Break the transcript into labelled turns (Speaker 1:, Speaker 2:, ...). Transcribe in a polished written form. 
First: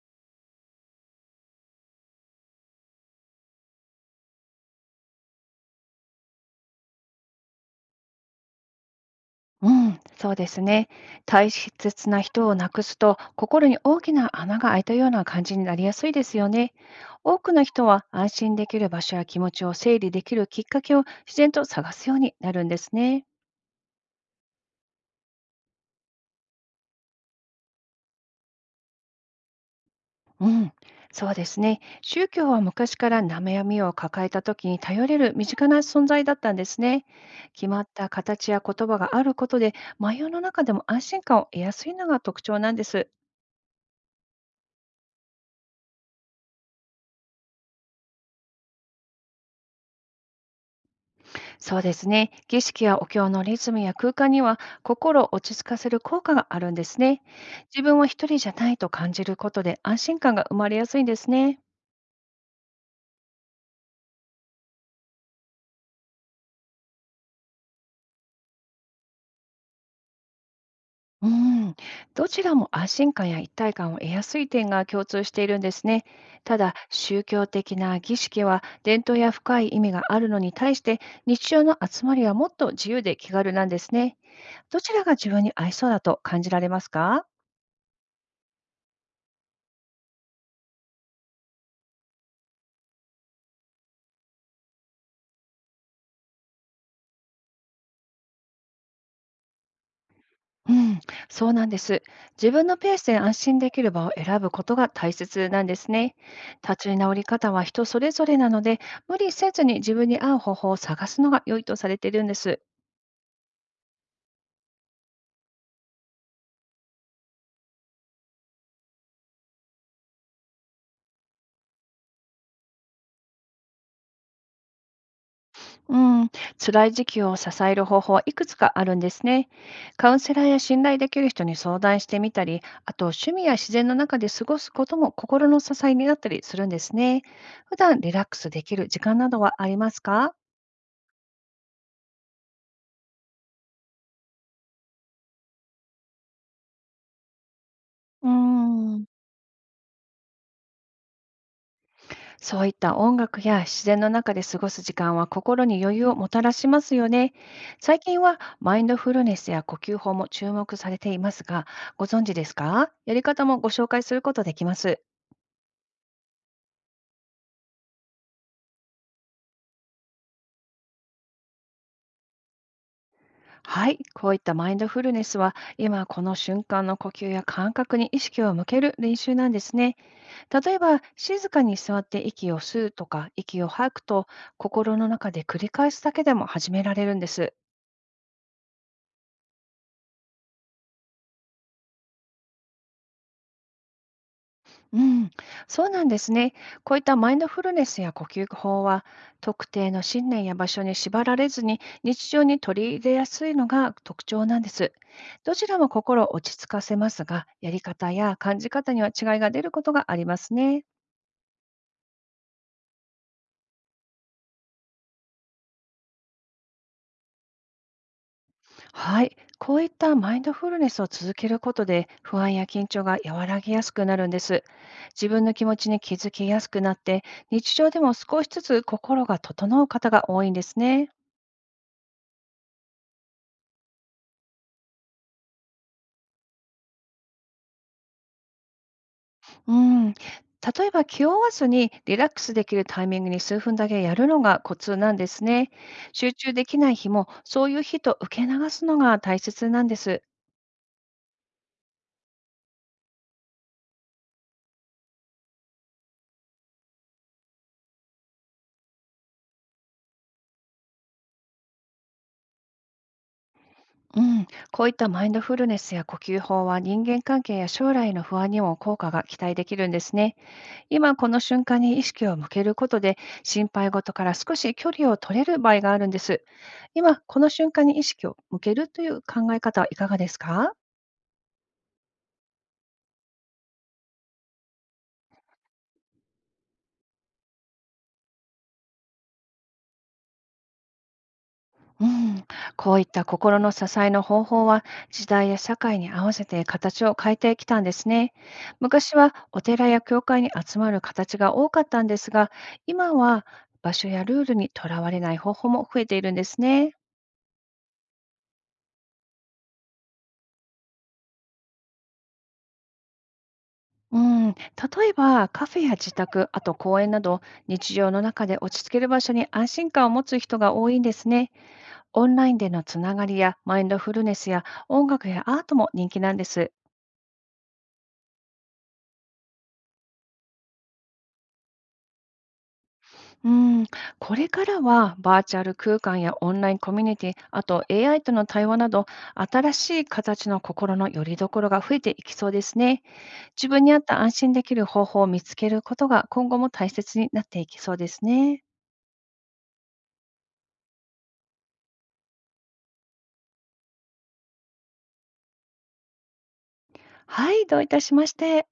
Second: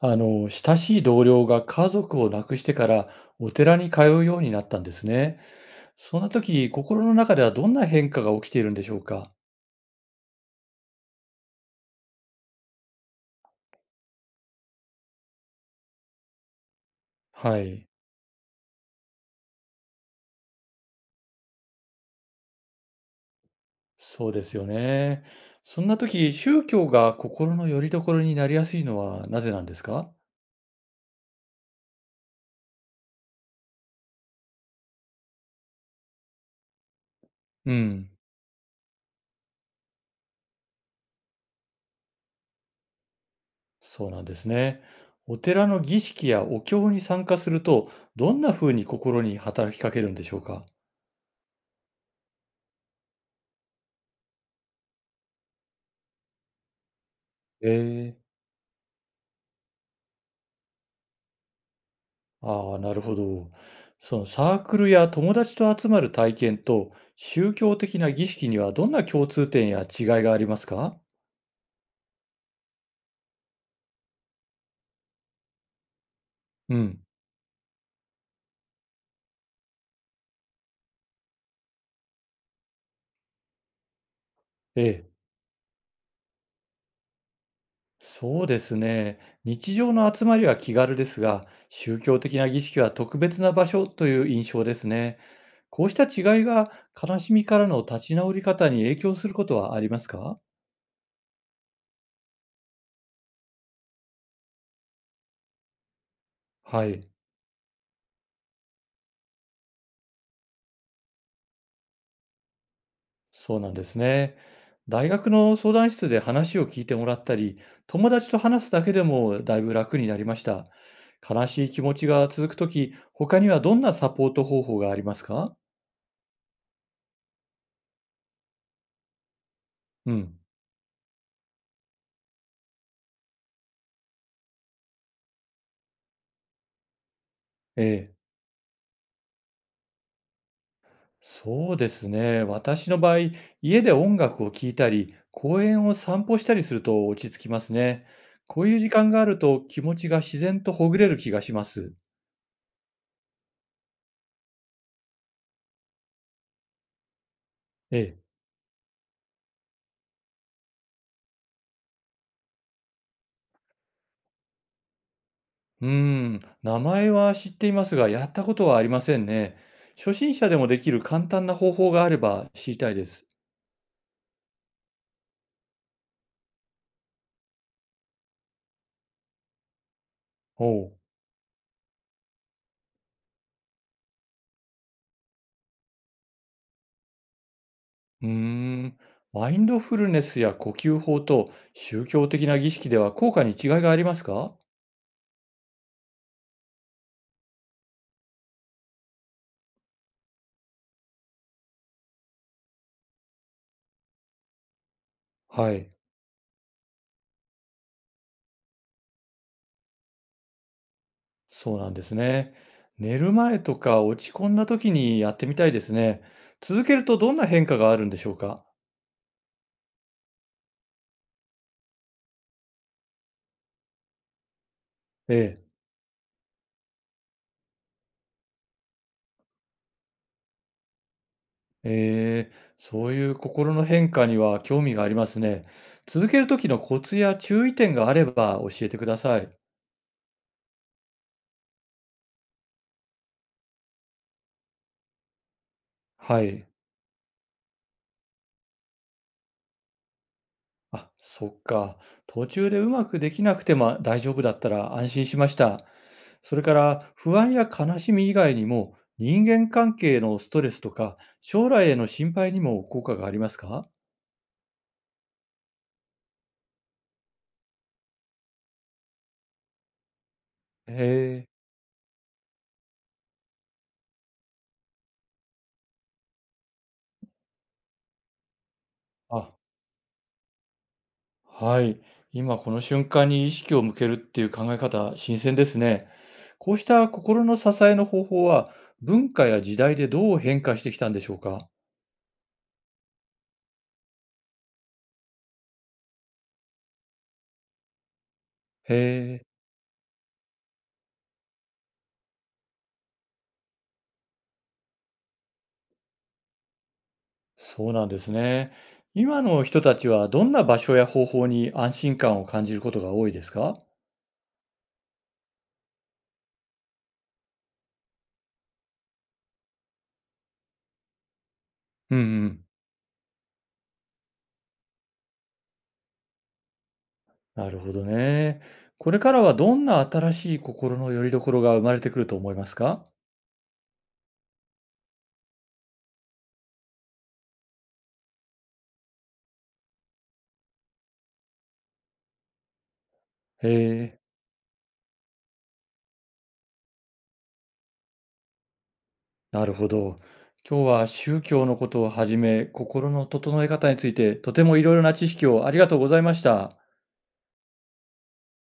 Speaker 1: 親しい同僚が家族を亡くしてからお寺に通うようになったんですね。そんな時、心の中ではどんな変化が起きているんでしょうか？
Speaker 2: うん、そうですね。大切な人を亡くすと、心に大きな穴が開いたような感じになりやすいですよね。多く
Speaker 1: は
Speaker 2: の人
Speaker 1: い。
Speaker 2: は安心できる場所や気持ちを整理できるきっかけを自然と探すようになるんですね。
Speaker 1: そうですよね。そんな時、宗教が心の拠り所になりやすいのはなぜなんですか？
Speaker 2: うん、そうですね。宗教は昔から悩みを抱えた時に頼れる身近な存在だったんですね。決
Speaker 1: う
Speaker 2: まった
Speaker 1: ん。
Speaker 2: 形や言葉があることで、迷いの中でも安心感を得やすいのが特徴なんです。
Speaker 1: そうなんですね。お寺の儀式やお経に参加すると、どんな風に心に働きかけるんでしょうか？
Speaker 2: そうですね。儀式やお経のリズムや空間には心を落ち着かせる効果があるんですね。自分は
Speaker 1: ええ。
Speaker 2: 一人じゃないと感じることで安心感が生まれやすいんですね。
Speaker 1: ああ、なるほど。そのサークルや友達と集まる体験と宗教的な儀式にはどんな共通点や違いがありますか？
Speaker 2: うん、どちらも安心感や一体感を得やすい点が共通しているんですね。ただ、
Speaker 1: うん。
Speaker 2: 宗教的な儀式は伝統や深い意味があるのに対して、日常の集まりはもっと自由で気軽なんですね。ど
Speaker 1: え
Speaker 2: ちら
Speaker 1: え。
Speaker 2: が自分に合いそうだと感じられますか？
Speaker 1: そうですね。日常の集まりは気軽ですが、宗教的な儀式は特別な場所という印象ですね。こうした違いが悲しみからの立ち直り方に影響することはありますか？
Speaker 2: うん、そうなんです。自分のペースで安心できる場を選ぶことが大切なんですね。
Speaker 1: は
Speaker 2: 立ち
Speaker 1: い。
Speaker 2: 直り方は人それぞれなので、無理せずに自分に合う方法を探すのが良いとされているんです。
Speaker 1: そうなんですね。大学の相談室で話を聞いてもらったり、友達と話すだけでもだいぶ楽になりました。悲しい気持ちが続くとき、他にはどんなサポート方法がありますか？
Speaker 2: うん、辛い時期を支える方法はいくつかあるんですね。カ
Speaker 1: う
Speaker 2: ウンセ
Speaker 1: ん。
Speaker 2: ラーや信頼できる人に相談してみたり、あと趣味や自然の中で過ごすことも心の支えになったりするんですね。普
Speaker 1: え
Speaker 2: 段リ
Speaker 1: え。
Speaker 2: ラックスできる時間などはありますか？
Speaker 1: そうですね。私の場合、家で音楽を聴いたり、公園を散歩したりすると落ち着きますね。
Speaker 2: う
Speaker 1: こういう時
Speaker 2: ん。
Speaker 1: 間があると気持ちが自然とほぐれる気がします。
Speaker 2: そういった音楽や自然の中で過ごす時間は心に余裕をもたらしますよね。
Speaker 1: え
Speaker 2: 最近
Speaker 1: え。
Speaker 2: はマインドフルネスや呼吸法も注目されていますが、ご存知ですか？やり方もご紹介することできます。
Speaker 1: うー名前は知っていますが、やったことはありませんね。初心者でもできる簡単な方法があれば知りたいです。
Speaker 2: はい、こういったマインドフルネスは今この瞬間の呼吸や感覚に意識を向ける練習なんですね。例え
Speaker 1: おう。
Speaker 2: ば静かに座って息を吸うとか息を吐くと心の中で繰り返すだけでも始められるんです。
Speaker 1: うーん。マインドフルネスや呼吸法と宗教的な儀式では効果に違いがありますか？
Speaker 2: うん、そうなんですね。こういったマインドフルネスや呼吸法は、特定の信念や場所に縛られずに日常に取り入れやすいのが特徴なんです。どち
Speaker 1: は
Speaker 2: らも
Speaker 1: い。
Speaker 2: 心を落ち着かせますが、やり方や感じ方には違いが出ることがありますね。
Speaker 1: そうなんですね。寝る前とか落ち込んだ時にやってみたいですね。続けるとどんな変化があるんでしょうか？
Speaker 2: はい、こういったマインドフルネスを続けることで、不安や緊張が和らぎやすくなるんです。自
Speaker 1: え
Speaker 2: 分の気
Speaker 1: え。
Speaker 2: 持ちに気づきやすくなって、日常でも少しずつ心が整う方が多いんですね。
Speaker 1: ええ、そういう心の変化には興味がありますね。続ける時のコツや注意点があれば教えてください。
Speaker 2: うん、例えば気を合わずにリラックスできるタイミングに数分だけやるのがコツなんですね。集
Speaker 1: は
Speaker 2: 中で
Speaker 1: い。
Speaker 2: きない日もそういう日と受け流すのが大切なんです。
Speaker 1: あ、そっか。途中でうまくできなくても大丈夫だったら安心しました。それから不安や悲しみ以外にも人間関係のストレスとか将来への心配にも効果がありますか？
Speaker 2: うん、こういったマインドフルネスや呼吸法は人間関係や将来の不安にも効果が期待できるんですね。
Speaker 1: へ
Speaker 2: 今この
Speaker 1: え。
Speaker 2: 瞬間に意識を向けることで心配事から少し距離を取れる場合があるんです。今この瞬間に意識を向けるという
Speaker 1: あ、
Speaker 2: 考え方はいかがですか？
Speaker 1: はい。今この瞬間に意識を向けるっていう考え方、新鮮ですね。こうした心の支えの方法は、文化や時代でどう変化してきたんでしょうか？
Speaker 2: うん、こういった心の支えの方法は時代や社会に合わせて形を変えてきたんですね。
Speaker 1: へ
Speaker 2: 昔は
Speaker 1: え、
Speaker 2: お寺や教会に集まる形が多かったんですが、今は場所やルールにとらわれない方法も増えているんですね。
Speaker 1: そうなんですね。今の人たちはどんな場所や方法に安心感を感じることが多いですか？
Speaker 2: うん、例えばカフェや自宅、あと公園など日常の中で落ち着ける場所に安心感を持つ人が多いんですね。
Speaker 1: うんう
Speaker 2: オンライン
Speaker 1: ん。
Speaker 2: でのつながりやマインドフルネスや音楽やアートも人気なんです。
Speaker 1: なるほどね。これからはどんな新しい心の拠り所が生まれてくると思いますか？
Speaker 2: うん、これからはバーチャル空間やオンラインコミュニティ、あと AI との対話など、新しい形の心の拠り所が増えていきそうですね。自
Speaker 1: へ
Speaker 2: 分に合っ
Speaker 1: え。
Speaker 2: た安心できる方法を見つけることが今後も大切になっていきそうですね。
Speaker 1: なるほど。今日は宗教のことをはじめ、心の整え方について、とてもいろいろな知識をありがとうございました。
Speaker 2: はい、どういたしまして。